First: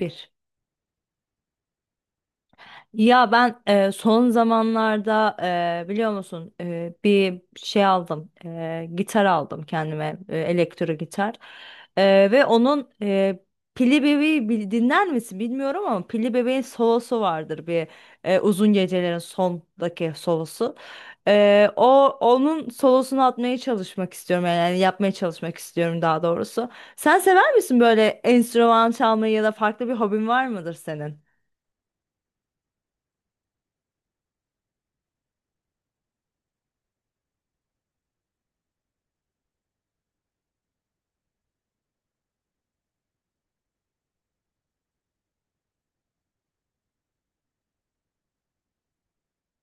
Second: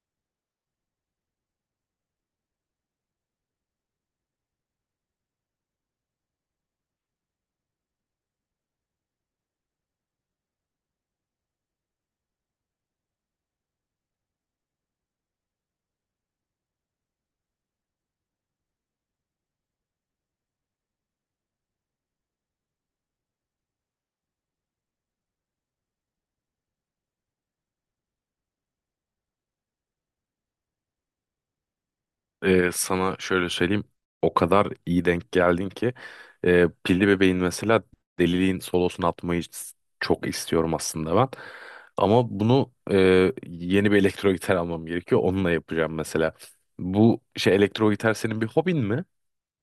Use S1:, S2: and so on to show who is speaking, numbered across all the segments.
S1: Bir. Ya ben son zamanlarda biliyor musun bir şey aldım, gitar aldım kendime, elektro gitar. Ve onun dinler misin bilmiyorum ama Pilli Bebeğin solosu vardır bir, Uzun Gecelerin sondaki solosu. O onun solosunu atmaya çalışmak istiyorum, yani yapmaya çalışmak istiyorum daha doğrusu. Sen sever misin böyle enstrüman çalmayı, ya da farklı bir hobin var mıdır senin?
S2: Sana şöyle söyleyeyim. O kadar iyi denk geldin ki Pilli Bebeğin mesela Deliliğin solosunu atmayı çok istiyorum aslında ben. Ama bunu yeni bir elektro gitar almam gerekiyor. Onunla yapacağım mesela. Bu şey elektro gitar senin bir hobin mi?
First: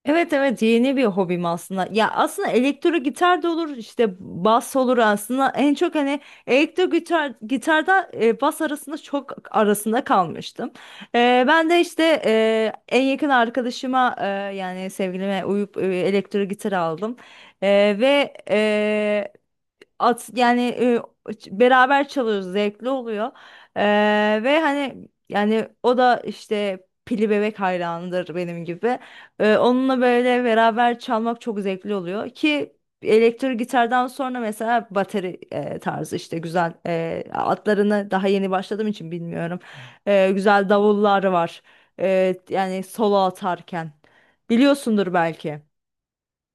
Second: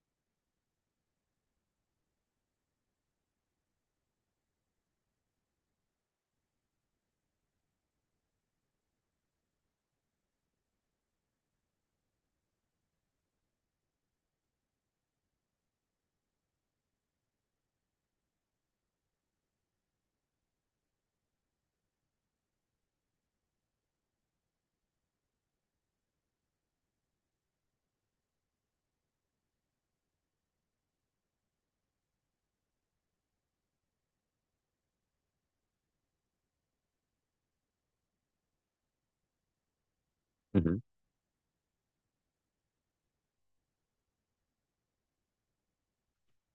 S1: Evet, evet, yeni bir hobim aslında. Ya aslında elektro gitar da olur işte, bas olur aslında. En çok hani elektro gitar gitarda bas arasında, çok arasında kalmıştım. Ben de işte en yakın arkadaşıma, yani sevgilime uyup elektro gitar aldım. Ve yani beraber çalıyoruz, zevkli oluyor. E, Ve hani yani o da işte Pili Bebek hayranıdır benim gibi. Onunla böyle beraber çalmak çok zevkli oluyor ki elektro gitardan sonra mesela bateri, tarzı işte güzel, atlarını daha yeni başladığım için bilmiyorum.
S2: Hı
S1: Güzel
S2: hı.
S1: davullar var. Yani solo atarken biliyorsundur belki.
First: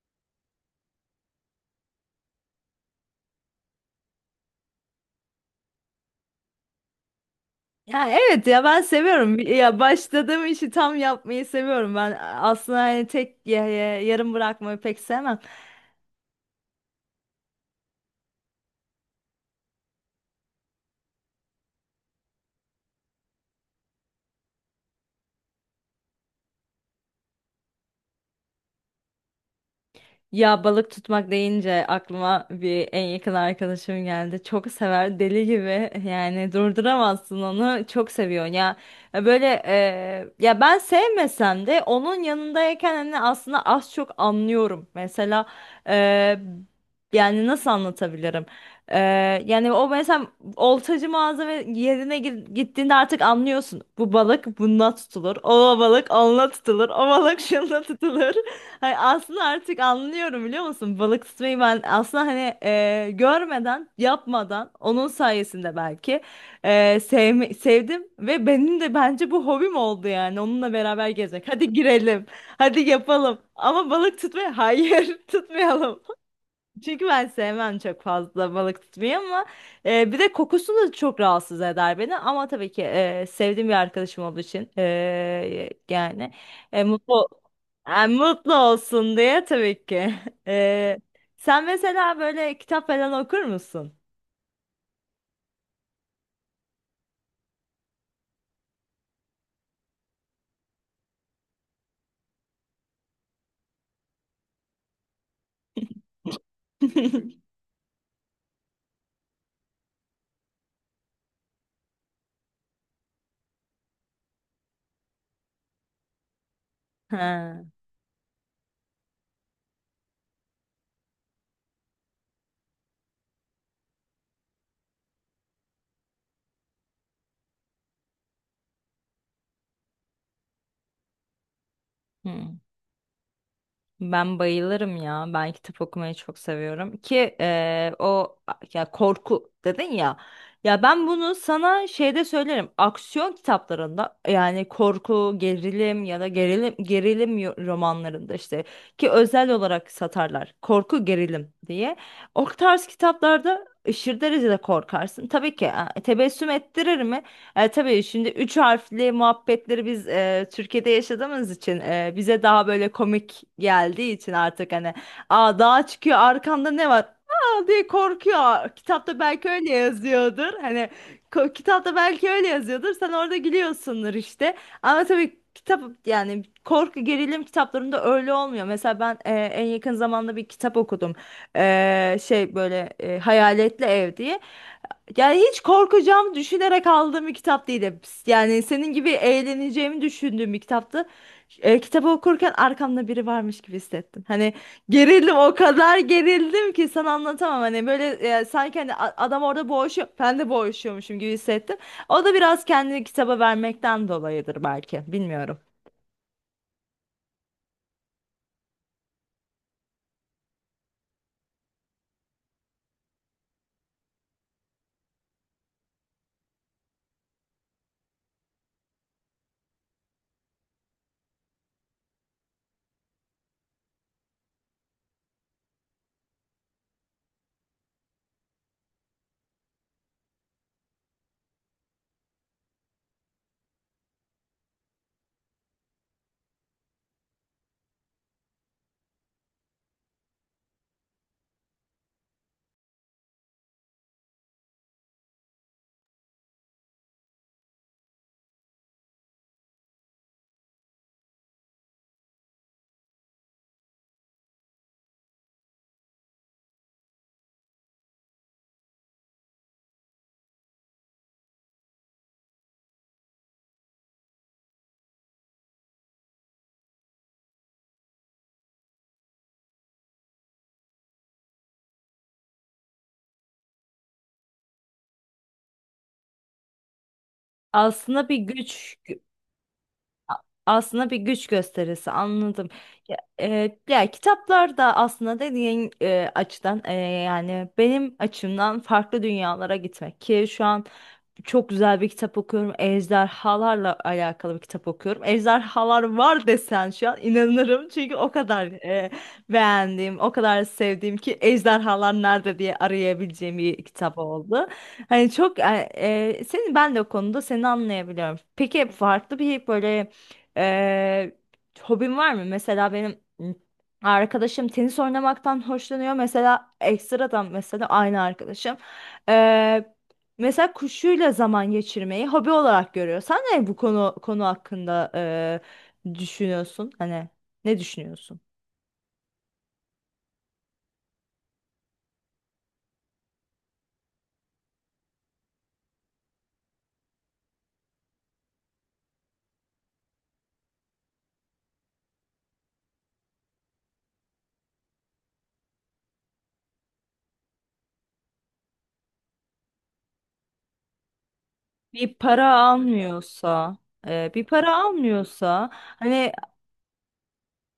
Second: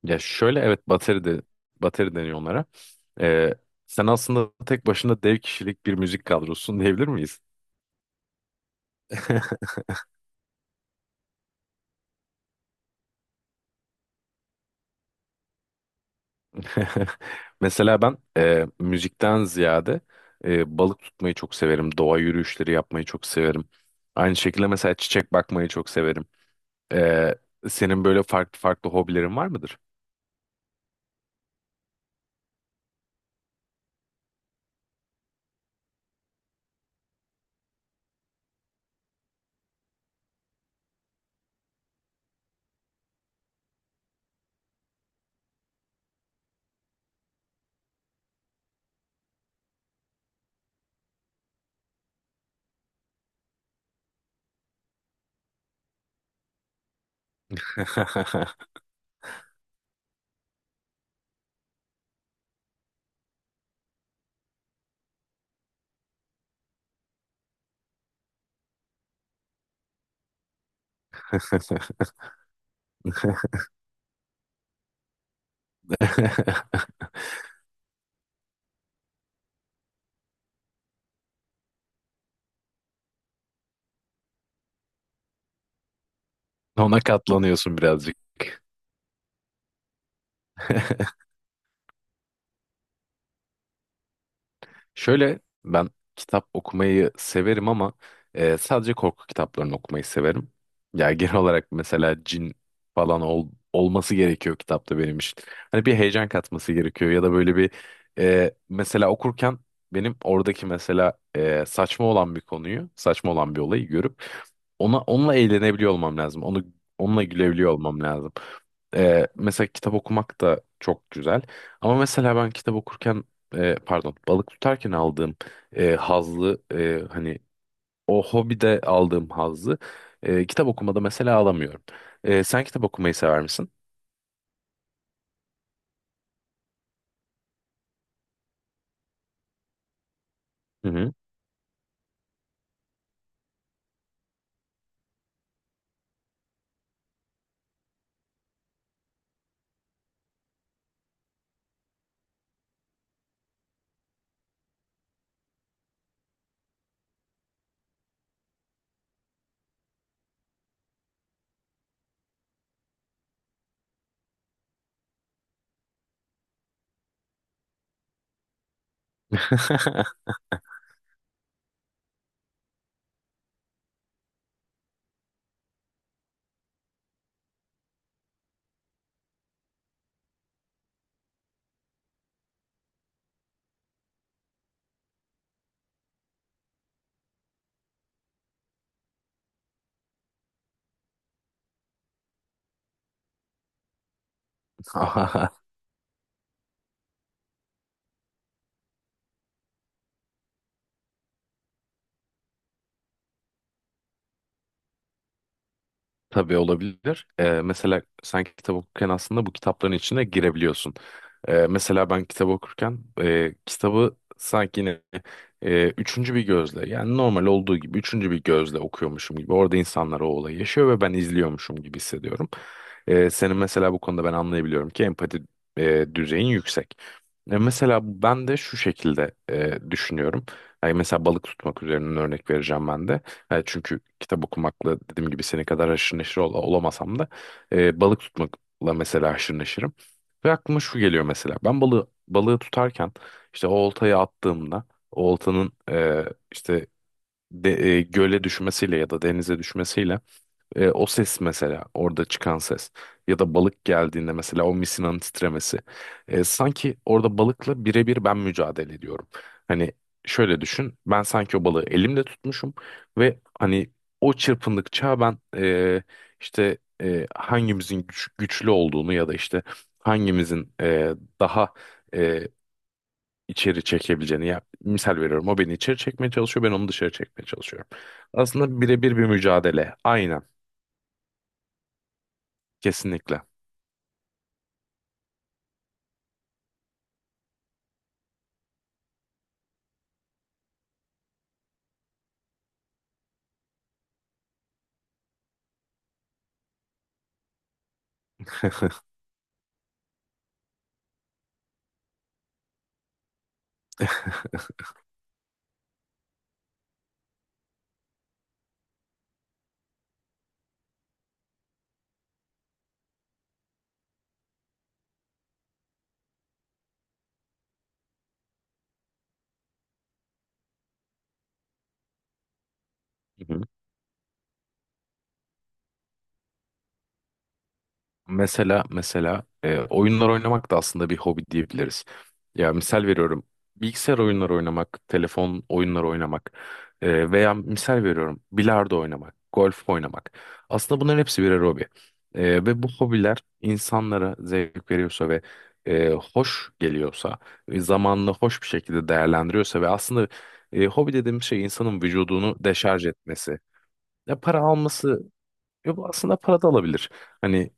S2: Ya şöyle, evet, bateri de bateri deniyor onlara. Ee, Sen aslında tek başına dev kişilik bir müzik kadrosun diyebilir miyiz?
S1: Ya, evet, ya ben seviyorum. Ya başladığım işi tam yapmayı seviyorum. Ben aslında hani tek yarım bırakmayı pek sevmem.
S2: Mesela ben müzikten ziyade balık tutmayı çok severim. Doğa yürüyüşleri yapmayı çok severim. Aynı şekilde mesela çiçek bakmayı çok severim. E, Senin böyle farklı farklı hobilerin var mıdır?
S1: Ya balık tutmak deyince aklıma bir en yakın arkadaşım geldi. Çok sever, deli gibi, yani durduramazsın onu, çok seviyor ya böyle. Ya ben sevmesem de onun yanındayken hani aslında az çok anlıyorum. Mesela e, yani nasıl anlatabilirim? E, Yani o mesela oltacı mağaza ve yerine gittiğinde artık anlıyorsun. Bu balık bununla tutulur. O balık onunla tutulur. O balık şununla tutulur. Hay aslında artık anlıyorum, biliyor musun? Balık tutmayı ben aslında hani, görmeden, yapmadan, onun sayesinde belki e, sevdim, ve benim de bence bu hobim oldu, yani onunla beraber gezmek. Hadi girelim, hadi yapalım. Ama balık tutmayı, hayır, tutmayalım. Çünkü ben sevmem çok fazla balık tutmayı, ama bir de kokusu da çok rahatsız eder beni. Ama tabii ki sevdiğim bir arkadaşım olduğu için, yani e,
S2: Ona
S1: mutlu
S2: katlanıyorsun birazcık.
S1: mutlu olsun diye, tabii ki. Sen mesela böyle kitap falan okur musun?
S2: Şöyle, ben kitap okumayı severim ama sadece korku kitaplarını okumayı severim. Ya genel olarak mesela cin falan olması gerekiyor kitapta benim için. Hani bir heyecan katması gerekiyor ya da böyle bir, mesela okurken benim oradaki mesela saçma olan bir konuyu, saçma olan bir olayı görüp ona onunla eğlenebiliyor olmam lazım. Onu onunla
S1: Ha.
S2: gülebiliyor olmam lazım. Mesela kitap okumak da çok güzel. Ama mesela ben kitap okurken pardon, balık tutarken aldığım hazzı, hani o hobide aldığım hazzı, kitap okumada mesela alamıyorum.
S1: Hı.
S2: Sen kitap okumayı sever misin?
S1: Ben bayılırım ya. Ben kitap okumayı çok seviyorum ki, o, ya korku dedin ya. Ya
S2: Hı
S1: ben
S2: hı.
S1: bunu sana şeyde söylerim. Aksiyon kitaplarında yani korku, gerilim, ya da gerilim gerilim romanlarında işte, ki özel olarak satarlar. Korku, gerilim diye. O tarz kitaplarda aşırı derecede korkarsın. Tabii ki tebessüm ettirir mi? Tabii şimdi üç harfli muhabbetleri biz Türkiye'de yaşadığımız için, bize daha böyle komik geldiği için, artık hani, aa, dağa çıkıyor, arkanda ne var? Aa, diye korkuyor. Kitapta belki öyle yazıyordur. Hani kitapta belki öyle yazıyordur. Sen orada gülüyorsundur işte. Ama tabii kitap, yani korku gerilim kitaplarında öyle olmuyor. Mesela ben en yakın zamanda bir kitap okudum. Şey böyle, Hayaletli Ev diye. Yani hiç korkacağım düşünerek aldığım bir kitap değildi. Yani senin gibi eğleneceğimi düşündüğüm bir kitaptı. Kitabı okurken arkamda biri varmış gibi hissettim. Hani gerildim,
S2: Aha.
S1: o kadar gerildim ki sana anlatamam. Hani böyle sanki hani adam orada boğuşuyor. Ben de boğuşuyormuşum gibi hissettim. O da biraz kendini kitaba vermekten dolayıdır belki. Bilmiyorum.
S2: Tabii olabilir. Mesela sen kitap okurken aslında bu kitapların içine girebiliyorsun. Mesela ben kitap okurken kitabı sanki yine üçüncü bir gözle, yani normal olduğu gibi üçüncü bir gözle okuyormuşum gibi orada insanlar o olayı yaşıyor ve ben izliyormuşum gibi hissediyorum. Senin mesela bu konuda ben anlayabiliyorum ki empati düzeyin yüksek. Mesela ben de şu şekilde düşünüyorum. Yani mesela balık tutmak üzerinden örnek vereceğim ben de. Çünkü kitap okumakla dediğim gibi senin kadar haşır neşir olamasam da balık tutmakla mesela haşır neşirim. Ve aklıma şu geliyor mesela. Ben balığı tutarken işte o oltayı attığımda o oltanın, işte, göle düşmesiyle ya da denize düşmesiyle, o ses mesela orada çıkan ses ya da balık geldiğinde mesela o misinanın titremesi. Sanki orada balıkla birebir ben mücadele ediyorum. Hani şöyle düşün, ben sanki o balığı elimle tutmuşum ve hani o çırpındıkça ben işte hangimizin güçlü olduğunu ya da işte hangimizin daha e, içeri çekebileceğini, ya misal veriyorum, o beni içeri çekmeye çalışıyor, ben onu dışarı çekmeye çalışıyorum.
S1: Aslında bir
S2: Aslında
S1: güç
S2: birebir bir mücadele,
S1: A-
S2: aynen,
S1: Aslında bir güç gösterisi, anladım. Ya,
S2: kesinlikle.
S1: ya kitaplar da aslında dediğin açıdan, yani benim açımdan farklı dünyalara gitmek ki şu an çok güzel bir kitap okuyorum. Ejderhalarla alakalı bir kitap okuyorum. Ejderhalar var desen şu an inanırım, çünkü o kadar beğendiğim, o kadar sevdiğim ki, ejderhalar nerede diye arayabileceğim bir kitap oldu. Hani çok, ben de o konuda seni anlayabiliyorum. Peki, farklı bir böyle ee, hobin var mı? Mesela benim arkadaşım tenis oynamaktan hoşlanıyor. Mesela ekstradan, mesela aynı arkadaşım. Ee, Mesela kuşuyla zaman geçirmeyi hobi olarak görüyor. Sen
S2: Hı hı.
S1: ne, bu konu hakkında düşünüyorsun? Hani ne düşünüyorsun?
S2: Mesela oyunlar oynamak da aslında bir hobi diyebiliriz. Ya misal veriyorum, bilgisayar oyunları oynamak, telefon oyunları oynamak, veya misal veriyorum, bilardo oynamak, golf oynamak. Aslında bunların hepsi birer hobi. Ve bu hobiler insanlara zevk veriyorsa ve hoş geliyorsa, zamanını hoş bir şekilde değerlendiriyorsa ve aslında hobi dediğimiz şey insanın
S1: Bir para
S2: vücudunu deşarj etmesi.
S1: almıyorsa,
S2: Ya,
S1: bir
S2: para
S1: para
S2: alması...
S1: almıyorsa,
S2: Yo, bu
S1: hani.
S2: aslında para da alabilir. Hani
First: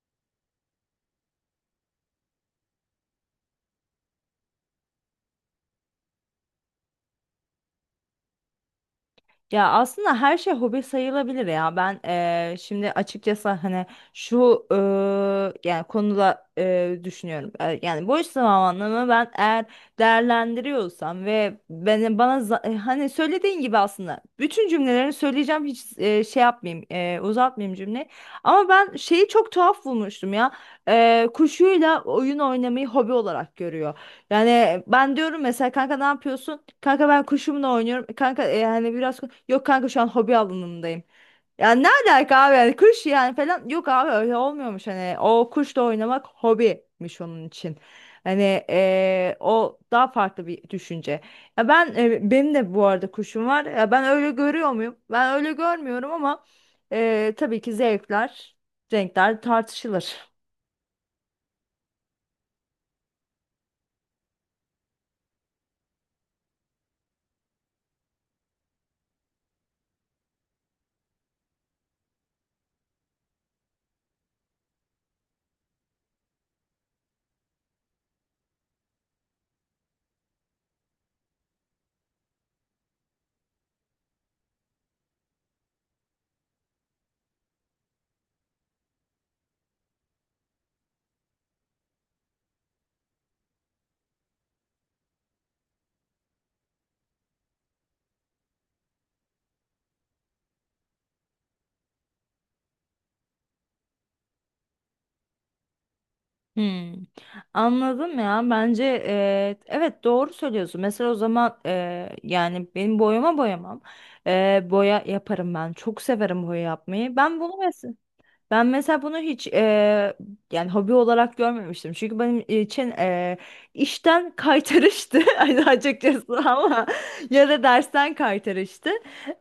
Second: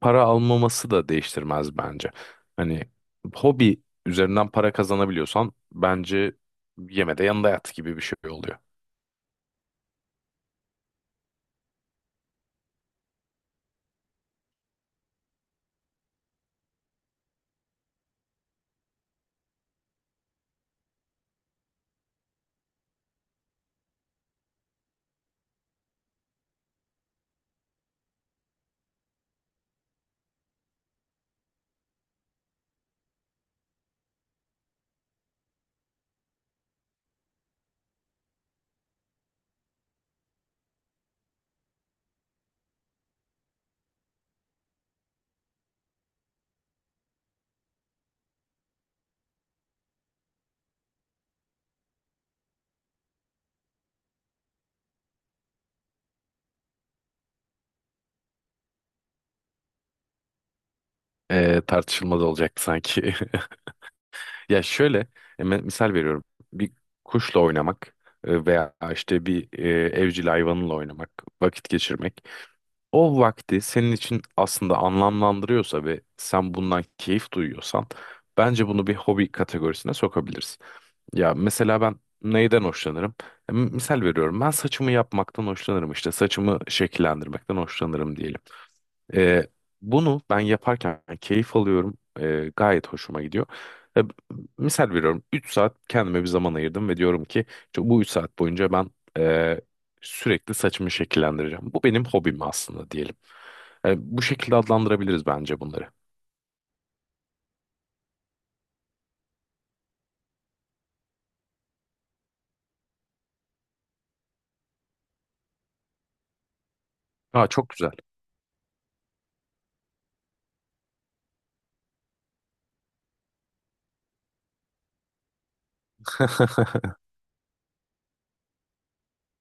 S2: para almaması da değiştirmez bence. Hani hobi üzerinden para kazanabiliyorsan bence yeme de yanında yat gibi bir şey oluyor.
S1: Ya aslında her şey hobi sayılabilir ya. Ben şimdi açıkçası hani şu yani konuda düşünüyorum. Yani boş zamanımı ben eğer değerlendiriyorsam ve beni bana hani söylediğin gibi, aslında bütün cümlelerini söyleyeceğim, hiç şey yapmayayım, uzatmayayım cümleyi. Ama ben şeyi çok tuhaf bulmuştum ya. Kuşuyla oyun oynamayı hobi olarak görüyor. Yani ben diyorum mesela, kanka ne yapıyorsun? Kanka ben kuşumla oynuyorum. Kanka yani biraz yok, kanka şu an hobi alanındayım. Ya ne alaka abi, yani kuş yani falan, yok abi, öyle olmuyormuş, hani o kuşla oynamak hobiymiş onun için. Hani o daha farklı bir düşünce. Ya ben, benim de bu arada kuşum var. Ya ben öyle görüyor muyum? Ben öyle görmüyorum ama, tabii ki zevkler, renkler tartışılır.
S2: Tartışılmaz olacaktı sanki. Ya şöyle, misal veriyorum. Bir kuşla oynamak veya işte bir, evcil hayvanla oynamak, vakit geçirmek. O vakti senin için aslında anlamlandırıyorsa ve sen bundan keyif duyuyorsan bence bunu bir hobi kategorisine sokabilirsin. Ya mesela ben neyden hoşlanırım? Misal veriyorum, ben saçımı yapmaktan hoşlanırım, işte saçımı şekillendirmekten hoşlanırım diyelim. E, Bunu ben yaparken keyif alıyorum, gayet hoşuma gidiyor. E, Misal veriyorum, 3 saat kendime bir zaman ayırdım ve diyorum ki işte bu 3 saat boyunca ben e, sürekli saçımı şekillendireceğim. Bu benim hobim aslında diyelim. Bu şekilde adlandırabiliriz bence bunları.
S1: Hmm, anladım ya, bence evet, doğru söylüyorsun, mesela o zaman, yani benim boyamam. Boya yaparım, ben çok severim boya yapmayı.
S2: Aa, çok güzel.
S1: Ben mesela bunu hiç yani hobi olarak görmemiştim. Çünkü benim için işten kaytarıştı, hani açıkçası, ama ya da dersten kaytarıştı.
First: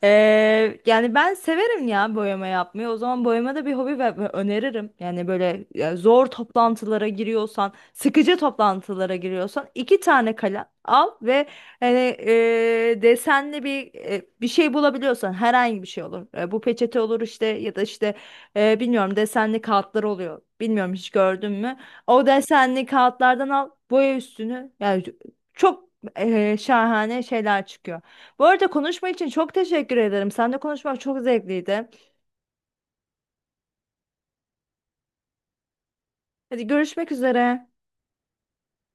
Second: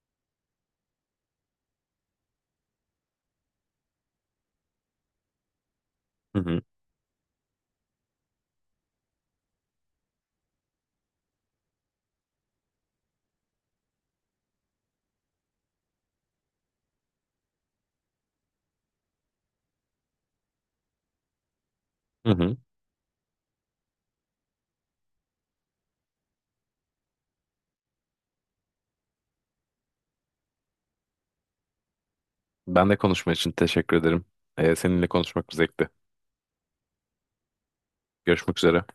S1: Yani ben severim ya boyama yapmayı. O zaman boyama da bir hobi, ve öneririm. Yani böyle, ya zor
S2: Hı hı.
S1: toplantılara giriyorsan, sıkıcı toplantılara giriyorsan, iki tane kalem al ve hani, desenli bir, bir şey bulabiliyorsan, herhangi bir şey olur. Bu peçete olur işte, ya da işte bilmiyorum, desenli kağıtlar oluyor. Bilmiyorum, hiç gördün mü? O
S2: Hı hı.
S1: desenli kağıtlardan al, boya üstünü. Yani çok şahane şeyler çıkıyor. Bu arada konuşma için çok teşekkür ederim. Seninle konuşmak çok zevkliydi.
S2: Ben de konuşma için teşekkür ederim. Seninle konuşmak bir zevkti.
S1: Hadi, görüşmek üzere.
S2: Görüşmek üzere.